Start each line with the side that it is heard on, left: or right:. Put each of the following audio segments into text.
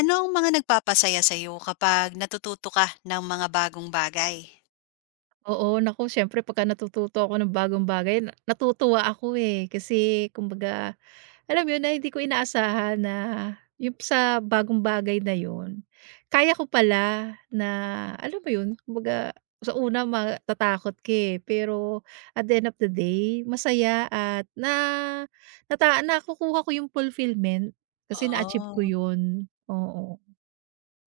left: Ano ang mga nagpapasaya sa iyo kapag natututo ka ng mga bagong bagay?
right: Oo, naku siyempre pagka natututo ako ng bagong bagay na natutuwa ako, eh. Kasi kumbaga, alam mo yun, na hindi ko inaasahan na yung sa bagong bagay na yun, kaya ko pala na alam mo yun, kumbaga sa una matatakot ka, eh, pero at the end of the day masaya at na nakukuha ko yung fulfillment kasi na-achieve ko
left: Oo.
right: yun, oo.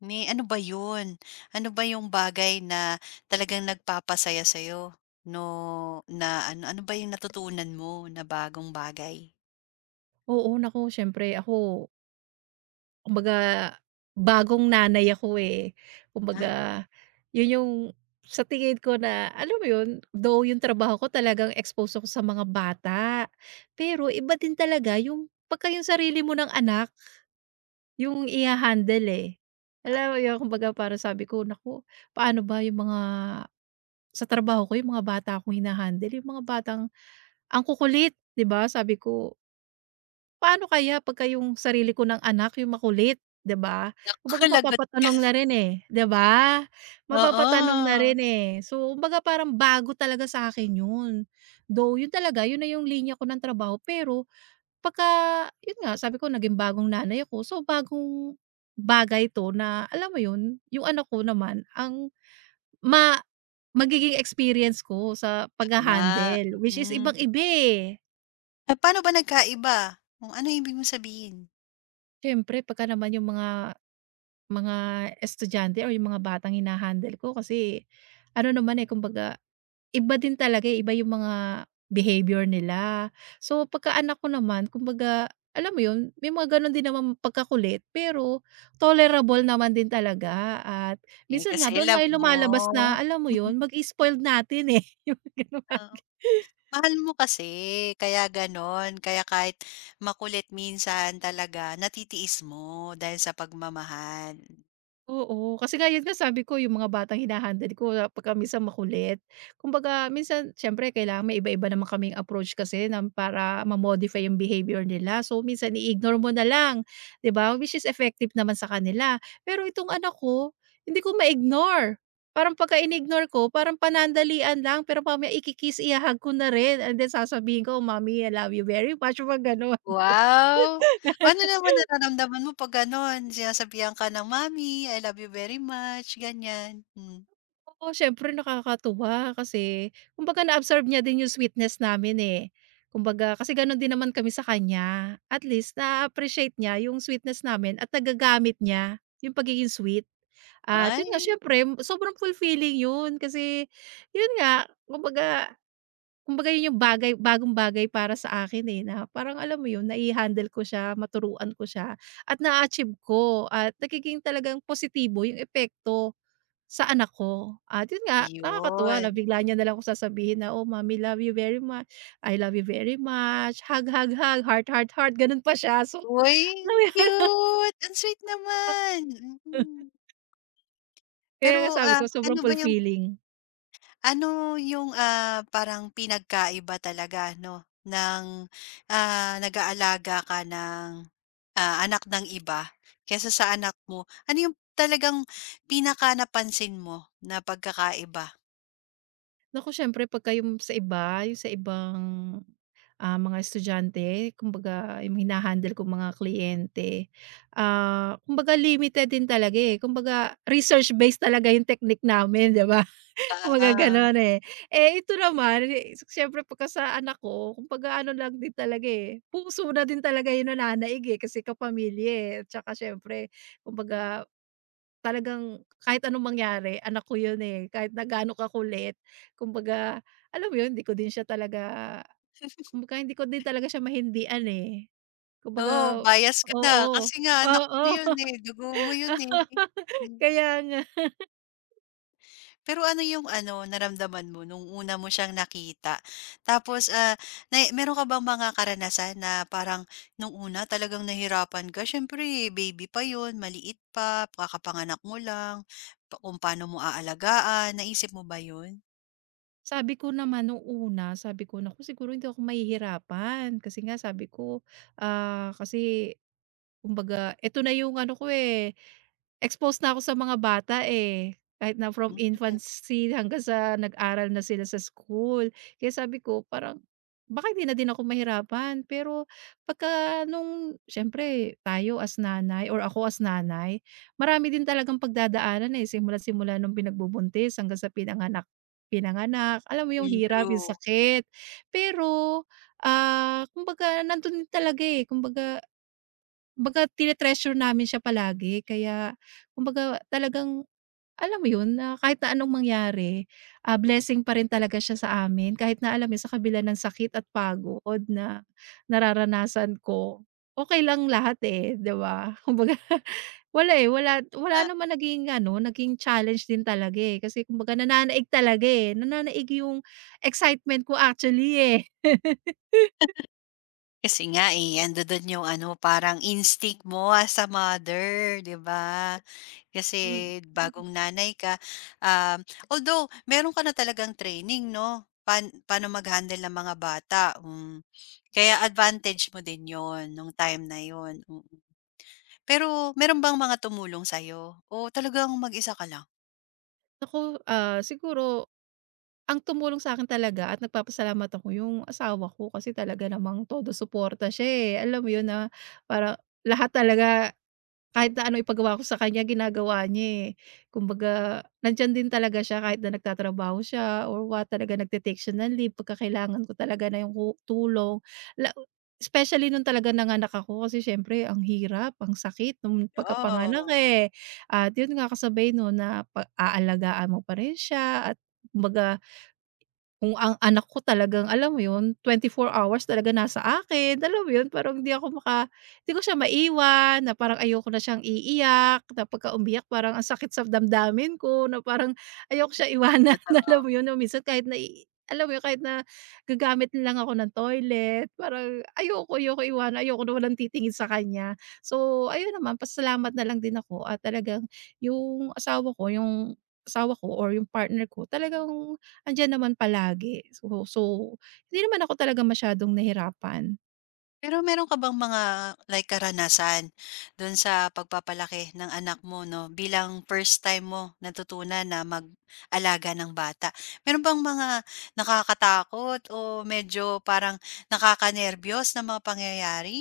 left: Ni ano ba yun? Ano ba yung bagay na talagang nagpapasaya sa iyo? No, na ano ano ba yung natutunan mo na bagong bagay?
right: Oo, naku siyempre ako. Kumbaga, bagong nanay ako, eh.
left: Ah,
right: Kumbaga, 'yun yung sa tingin ko na alam mo 'yun, though yung trabaho ko talagang expose ako sa mga bata, pero iba din talaga yung pagka yung sarili mo ng anak yung iha-handle, eh. Alam
left: oo.
right: mo 'yun, kumbaga parang sabi ko, "Naku, paano ba yung mga." Sa trabaho ko yung mga bata akong hina-handle, yung mga batang ang kukulit, 'di ba, sabi ko. Paano kaya pagka yung sarili ko ng anak yung makulit, 'di ba?
left: Naku,
right: Kumbaga
left: lagot.
right: mapapatanong na rin, eh, 'di ba? Mapapatanong na
left: Oo.
right: rin, eh. So, kumbaga parang bago talaga sa akin yun. Though yun talaga, yun na yung linya ko ng trabaho pero pagka yun nga, sabi ko naging bagong nanay ako, so bagong bagay 'to na alam mo yun, yung anak ko naman ang ma magiging experience ko sa
left: Tama,
right: pagha-handle, which is
left: mm.
right: ibang-iba, eh.
left: Eh, paano ba nagkaiba? Oh, ano ibig mong sabihin?
right: Siyempre pagka naman yung mga Mga estudyante or yung mga batang ko kasi ano naman, eh, kumbaga iba din talaga, eh, iba yung mga behavior nila. So, pagka anak ko naman kumbaga alam mo yun, may mga gano'n din naman pagkakulit pero tolerable naman din talaga at
left: Eh,
right: minsan nga
left: kasi
right: doon nga
left: love
right: yung lumalabas
left: mo.
right: na alam mo yun, mag spoiled natin, eh, yung mga
left: Oo.
right: bagay.
left: Mahal mo kasi, kaya gano'n. Kaya kahit makulit minsan talaga, natitiis mo dahil sa pagmamahal.
right: Oo, kasi nga yun nga sabi ko yung mga batang hina-handle ko na pagka minsan makulit. Kumbaga minsan siyempre kailangan may iba-iba naman kaming approach kasi ng para ma-modify yung behavior nila. So minsan i-ignore mo na lang, 'di ba? Which is effective naman sa kanila. Pero itong anak ko, hindi ko ma-ignore. Parang pagka in-ignore ko, parang panandalian lang pero mamaya iki-kiss, ihahag ko na rin and then sasabihin ko, "Mommy, I love you very much," mga gano'n, 'di ba?
left: Wow! Ano naman nararamdaman mo 'pag gano'n, sinasabihan ka ng, mami I love you very much," ganyan? Hmm.
right: Oo, siyempre nakakatuwa kasi kumbaga na-absorb niya din yung sweetness namin, eh. Kumbaga kasi gano'n din naman kami sa kanya. At least na appreciate niya yung sweetness namin at nagagamit niya yung pagiging sweet. At yun nga
left: Ay,
right: siyempre sobrang fulfilling yun kasi yun nga kumbaga kumbaga yun yung bagong bagay para sa akin, eh, na parang alam mo yun, nai-handle ko siya, maturuan ko siya at na achieve ko at nagiging talagang positibo yung epekto. Sa anak ko at yun nga nakakatuwa
left: yun.
right: na bigla niya nalang kung sasabihin na, "Oh mommy love you very much, I love you very much, hug, hug, hug, heart, heart, heart." Ganun pa siya so
left: Uy,
right: alam
left: ang
right: mo yun?
left: cute! Ang sweet naman, mm.
right: Kaya
left: Pero,
right: nga sabi ko
left: ano
right: sobrang
left: ba yung
right: fulfilling.
left: Ano yung, parang pinagkaiba talaga 'no, ng, nag-aalaga ka ng, anak ng iba kaysa sa anak mo? Ano yung talagang pinaka napansin mo na pagkakaiba?
right: Naku siyempre pagka yung sa iba, yung sa ibang, mga estudyante kumbaga yung hina-handle kong mga kliyente, kumbaga limited din talaga, eh, kumbaga research based talaga yung technique namin, 'di ba? Kumbaga
left: Ah,
right: gano'n, eh. Eh, ito naman, eh, siyempre pagka sa anak ko kumbaga ano lang din talaga, eh, puso na din talaga 'yung nananaig, eh, kasi kapamilya, eh, at saka siyempre kumbaga talagang kahit anong mangyari anak ko 'yun, eh, kahit na gaano kakulit. Kumbaga alam mo 'yun, hindi ko din siya talaga kumbaga hindi ko din talaga siya mahindian, eh.
left: oo
right: Kumbaga
left: bias ka na
right: oo,
left: kasi nga
right: oo,
left: anak mo yun, eh, dugo mo yun, eh. Hmm.
right: kaya nga.
left: Pero ano yung ano, naramdaman mo nung una mo siyang nakita? Tapos, na meron ka bang mga karanasan na parang nung una talagang nahirapan ka? Siyempre, baby pa yun, maliit pa, kakapanganak mo lang, pa kung paano mo aalagaan, naisip mo ba yun?
right: Sabi ko naman nung una, sabi ko, "Naku, siguro hindi ako mahihirapan." Kasi nga sabi ko, kasi kumbaga eto na yung ano ko, eh, exposed na ako sa mga bata, eh, kahit na from
left: Mm,
right: infancy hanggang sa nag-aral na sila sa school. Kaya sabi ko parang baka hindi na din ako mahirapan, pero pagka nung siyempre tayo as nanay or ako as nanay, marami din talagang pagdadaanan, eh, simula't-simula nung pinagbubuntis hanggang sa pinanganak pinanganak. Alam mo yung
left: mm,
right: hirap, yung
left: true.
right: sakit, pero, kumbaga nandun din talaga, eh, kumbaga Kumbaga tine-treasure namin siya palagi kaya kumbaga talagang alam mo yun, na kahit na anong mangyari, blessing pa rin talaga siya sa amin kahit na alam mo yun, sa kabila ng sakit at pagod na nararanasan ko, okay lang lahat, eh, 'di ba? Kumbaga wala, eh, wala wala
left: Ah,
right: naman naging ano, naging challenge din talaga, eh, kasi kumbaga nananaig talaga, eh, nananaig yung excitement ko actually, eh.
left: kasi nga eh, andodon yung ano, parang instinct mo as a mother, 'di ba? Kasi
right: Mm.
left: bagong nanay ka, um, although meron ka na talagang training 'no, paano mag-handle ng mga bata, hmm. Kaya advantage mo din 'yon nung time na 'yon, mm. Pero meron bang mga tumulong sa'yo o talagang mag-isa ka lang?
right: Naku, siguro. Ang tumulong sa akin talaga at nagpapasalamat ako yung asawa ko kasi talaga namang todo suporta siya, eh. Alam mo yun na para lahat talaga kahit na ano ipagawa ko sa kanya ginagawa niya, eh. Kumbaga nandyan din talaga siya kahit na nagtatrabaho siya or what, talaga nagte-take siya ng leave pagka kailangan ko talaga na yung tulong. La Especially nung talaga nanganak ako kasi siyempre ang hirap, ang sakit nung pagkapanganak,
left: Yeah.
right: eh. At yun nga kasabay no na pa aalagaan mo pa rin siya at kumbaga kung ang anak ko talagang alam mo 'yun, 24 hours talaga nasa akin, alam mo 'yun, parang hindi ako maka hindi ko siya maiwan na parang ayoko na siyang iiyak, na pagka umiyak parang ang sakit sa damdamin ko na parang ayoko siya iwanan, alam mo 'yun, na minsan kahit alam mo 'yun, kahit na gagamit lang ako ng toilet, parang ayoko ayoko iwanan, ayoko na walang titingin sa kanya. So, ayun naman pasalamat na lang din ako at talagang yung asawa ko or yung partner ko talagang andiyan naman palagi. So, hindi naman ako talaga masyadong nahirapan.
left: Pero meron ka bang mga like karanasan do'n sa pagpapalaki ng anak mo 'no, bilang first time mo natutunan na mag-alaga ng bata. Meron bang mga nakakatakot o medyo parang nakakanerbiyos na mga pangyayari?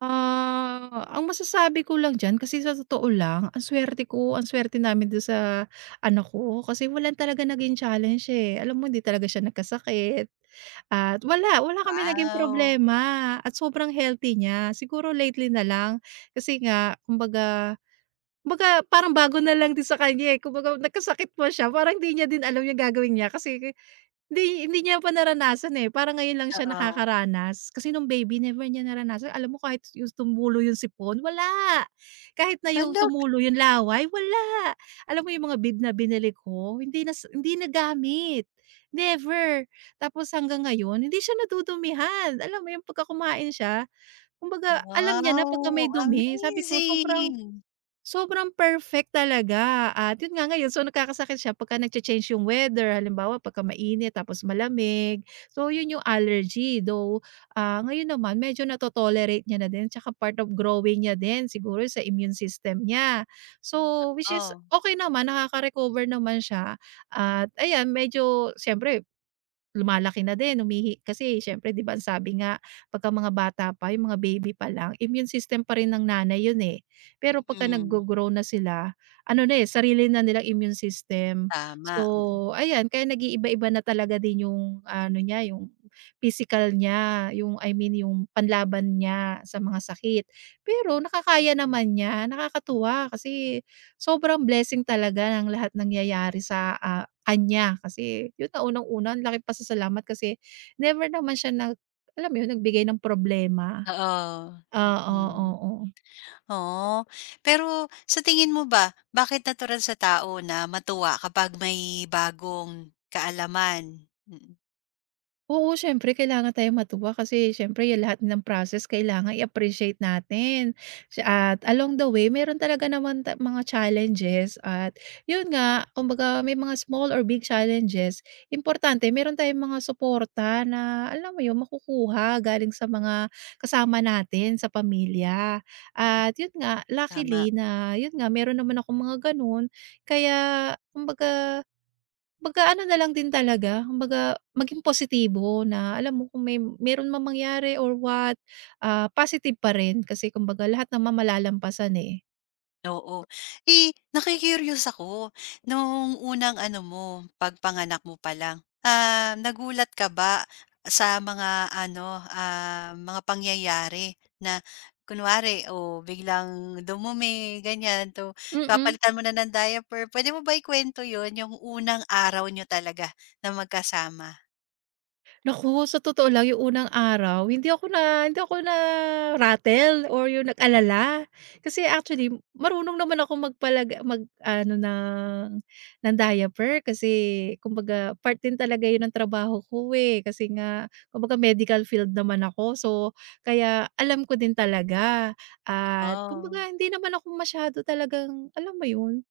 right: Ah, ang masasabi ko lang diyan kasi sa totoo lang ang swerte ko, ang swerte namin dun sa anak ko kasi wala talaga naging challenge, eh. Alam mo hindi talaga siya nagkasakit at wala, kami naging
left: Wow,
right: problema at sobrang healthy niya. Siguro lately na lang kasi nga kumbaga kumbaga parang bago na lang din sa kanya, eh. Kumbaga nagkasakit pa siya parang hindi niya din alam yung gagawin niya kasi Hindi hindi niya pa naranasan, eh, parang ngayon lang siya
left: oo.
right: nakakaranas. Kasi nung baby never niya naranasan. Alam mo kahit yung tumulo yung sipon, wala. Kahit na yung
left: Talag
right: tumulo yung laway, wala. Alam mo yung mga bib na binili ko, hindi nagamit, never. Tapos hanggang ngayon hindi siya nadudumihan. Alam mo yung pagka kumain siya, kumbaga alam niya na pagka may
left: wow,
right: dumi. Sabi ko sobrang.
left: amazing.
right: Sobrang perfect talaga at yun nga ngayon so nagkakasakit siya pagka nagcha-change yung weather halimbawa pagka mainit tapos malamig. So yun yung allergy though, ngayon naman medyo nato-tolerate niya na din tsaka part of growing niya din siguro sa immune system niya. So which is
left: Oh,
right: okay naman nakaka-recover naman siya at ayan medyo siyempre. Lumalaki na din, kasi siyempre 'di ba ang sabi nga pagka mga bata pa, yung mga baby pa lang, immune system pa rin ng nanay yun, eh. Pero pagka
left: mm,
right: naggo-grow na sila, ano na, eh, sarili na nilang immune system.
left: tama, mm.
right: So, ayan kaya nag-iiba-iba na talaga din yung ano niya, yung physical niya, yung I mean yung panlaban niya sa mga sakit. Pero nakakaya naman niya, nakakatuwa kasi sobrang blessing talaga ng lahat nangyayari sa, kanya kasi yun na unang-una ang laki pasasalamat kasi never naman siya alam mo yun, nagbigay ng problema.
left: Oo,
right: Oo, oo,
left: mm.
right: oo.
left: Oo. Pero sa tingin mo ba, bakit natural sa tao na matuwa kapag may bagong kaalaman? Mm,
right: Oo, siyempre kailangan tayong matuwa kasi siyempre yung lahat ng process kailangan i-appreciate natin. Siya at along the way meron talaga naman mga challenges at yun nga, kumbaga may mga small or big challenges, importante meron tayong mga suporta na alam mo yun, makukuha galing sa mga kasama natin sa pamilya.
left: mm,
right: At yun nga,
left: tama.
right: luckily na yun nga meron naman ako mga ganun kaya kumbaga Kumbaga ano na lang din talaga, kumbaga maging positibo na alam mo kung may meron mang mangyari or what, positive pa rin kasi kumbaga lahat naman malalampasan, eh.
left: Oo. Eh, naku ako, nung unang ano mo, pagpanganak mo pa lang, nagulat ka ba sa mga ano, mga pangyayari na kunwari, oh, biglang dumumi, ganyan, to
right: Mm.
left: kapalitan mo na ng diaper. Puwede mo ba ikwento yon yung unang araw nyo talaga na magkasama?
right: Naku, sa totoo lang yung unang araw hindi ako na-rattle or yung nag-alala. Kasi actually marunong naman ako magpalag mag-ano ng diaper kasi kumbaga part din talaga yun ng trabaho ko, eh. Kasi nga kumbaga medical field naman ako so kaya alam ko din talaga at
left: Oh,
right: kumbaga hindi naman ako masyado talagang alam mo yun?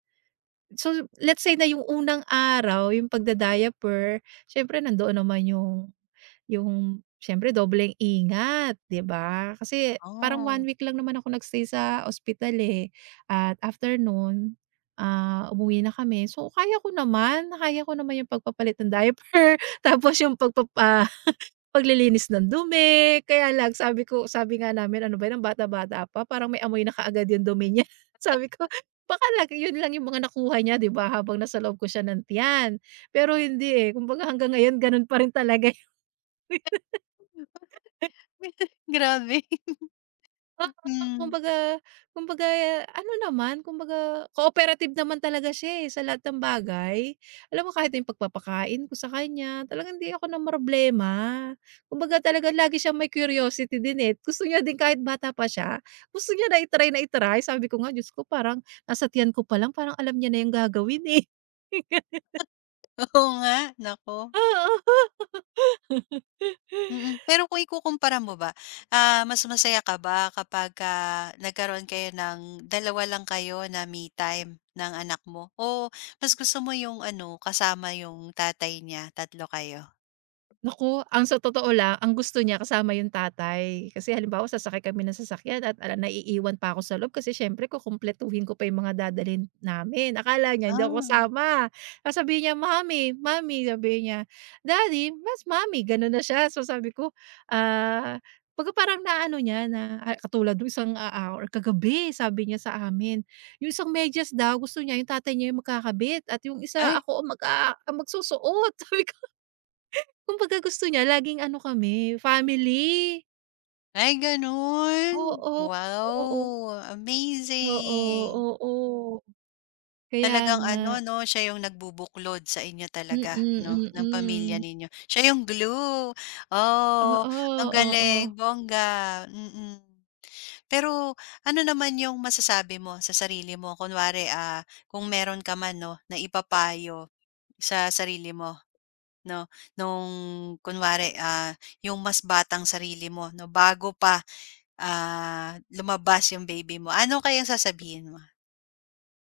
right: So, let's say na yung unang araw yung pagda-diaper siyempre nandoon naman yung siyempre dobleng ingat, 'di ba? Kasi parang one
left: oh.
right: week lang naman ako sa ospital, eh, at after nun, umuwi na kami. So, kaya ko naman yung pagpapalit ng diaper, tapos yung paglilinis ng dumi. Kaya lang sabi ko sabi nga namin, "Ano ba yan, ang bata-bata pa, parang may amoy na kaagad yung dumi niya." Sabi ko, "Baka lang yun lang yung mga nakuha niya, 'di ba, habang nasa loob ko siya ng tiyan." Pero hindi, eh, kumbaga hanggang ngayon ganun pa rin talaga.
left: Grabe.
right: Oo,
left: Hmm,
right: kumbaga kumbaga ano naman, kumbaga cooperative naman talaga siya, eh, sa lahat ng bagay. Alam mo kahit yung pagpapakain ko sa kanya, talagang hindi ako namroblema. Kumbaga talaga lagi siyang may curiosity din, eh. Gusto niya din kahit bata pa siya, gusto niya na i-try na i-try. Sabi ko nga, Diyos ko parang nasa tiyan ko pa lang parang alam niya na yung gagawin, eh.
left: oo nga, naku.
right: Oo.
left: Mm, pero kung ikukumpara mo ba, mas masaya ka ba kapagka nagkaroon kayo ng dalawa lang kayo na me time ng anak mo o mas gusto mo yung ano, kasama yung tatay niya, tatlo kayo?
right: Naku, ang sa totoo lang, ang gusto niya kasama yung tatay. Kasi halimbawa sasakay kami ng sasakyan at ala naiiwan pa ako sa loob kasi siyempre kukumpletuhin ko pa yung mga dadalhin namin. Akala niya hindi ako
left: Ah,
right: kasama. Sasabihin niya, mami mami sabi niya, "Daddy, mas mami." Gano'n na siya. So sabi ko, ah, pagka parang naano niya na, katulad nung isang, or kagabi sabi niya sa amin, yung isang medyas daw gusto niya yung tatay niya yung magkakabit at yung isa
left: ay
right: ako ang magsusuot. Kumbaga gusto niya laging ano kami, family.
left: ay gano'n?
right: Oo,
left: Wow,
right: oo, oo,
left: amazing.
right: oo. Kaya
left: Talagang
right: nga.
left: ano 'no, siya yung nagbubuklod sa inyo talaga 'no,
right: Mm,
left: ng pamilya
right: mm.
left: ninyo. Siya yung glue. Oh,
right: Oo,
left: ang
right: oo.
left: galing, bongga, mm. Pero ano naman yung masasabi mo sa sarili mo kunwari, kung meron ka man 'no, na ipapayo sa sarili mo 'no, nung kunwari, yung mas batang sarili mo 'no, bago pa, lumabas yung baby mo, ano kayang sasabihin mo?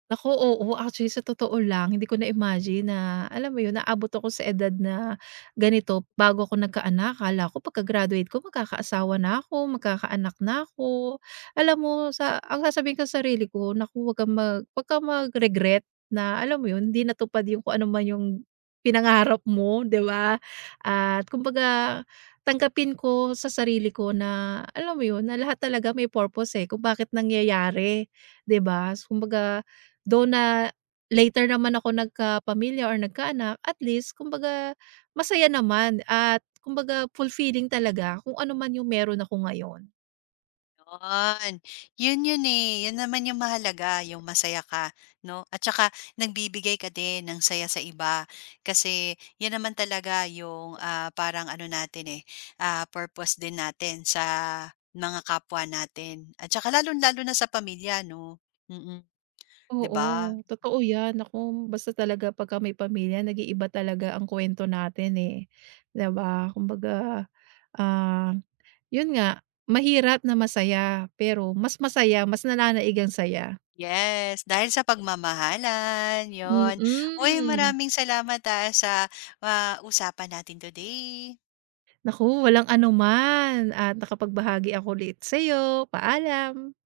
right: Naku, oo. Actually, sa totoo lang, hindi ko na-imagine na, alam mo 'yun, naabot ako sa edad na ganito bago ako nagkaanak. Akala ko pagka-graduate ko magkakaasawa na ako, magkakaanak na ako. Alam mo sa ang sasabihin ko sa sarili ko, "Naku, 'wag kang mag-regret na, alam mo 'yun, hindi natupad yung kung ano man yung pinangarap mo." 'Di ba? At kumbaga tanggapin ko sa sarili ko na, alam mo 'yun, na lahat talaga may purpose, eh, kung bakit nangyayari, 'di ba? Kumbaga. Though na later naman ako nagkapamilya or nagkaanak, at least kumbaga masaya naman at kumbaga fulfilling talaga kung ano man yung meron ako ngayon.
left: Yun. Yun yun, eh, yun naman yung mahalaga yung masaya ka 'no, at saka nagbibigay ka din ng saya sa iba. Kasi yun naman talaga yung, parang ano natin, eh, purpose din natin sa mga kapwa natin at saka lalong-lalo na sa pamilya 'no, mm, 'di
right: Oo,
left: ba?
right: totoo 'yan. Naku, basta talaga pagka may pamilya nag-iiba talaga ang kuwento natin, eh, 'di ba? Kumbaga, ah, 'yun nga, mahirap na masaya, pero mas masaya, mas nananaig ang saya.
left: Yes, dahil sa pagmamahalan, yon. Uy,
right: Mm.
left: maraming salamat, sa, usapan natin today.
right: Naku, walang anuman at nakapagbahagi ako ulit sa'yo. Paalam.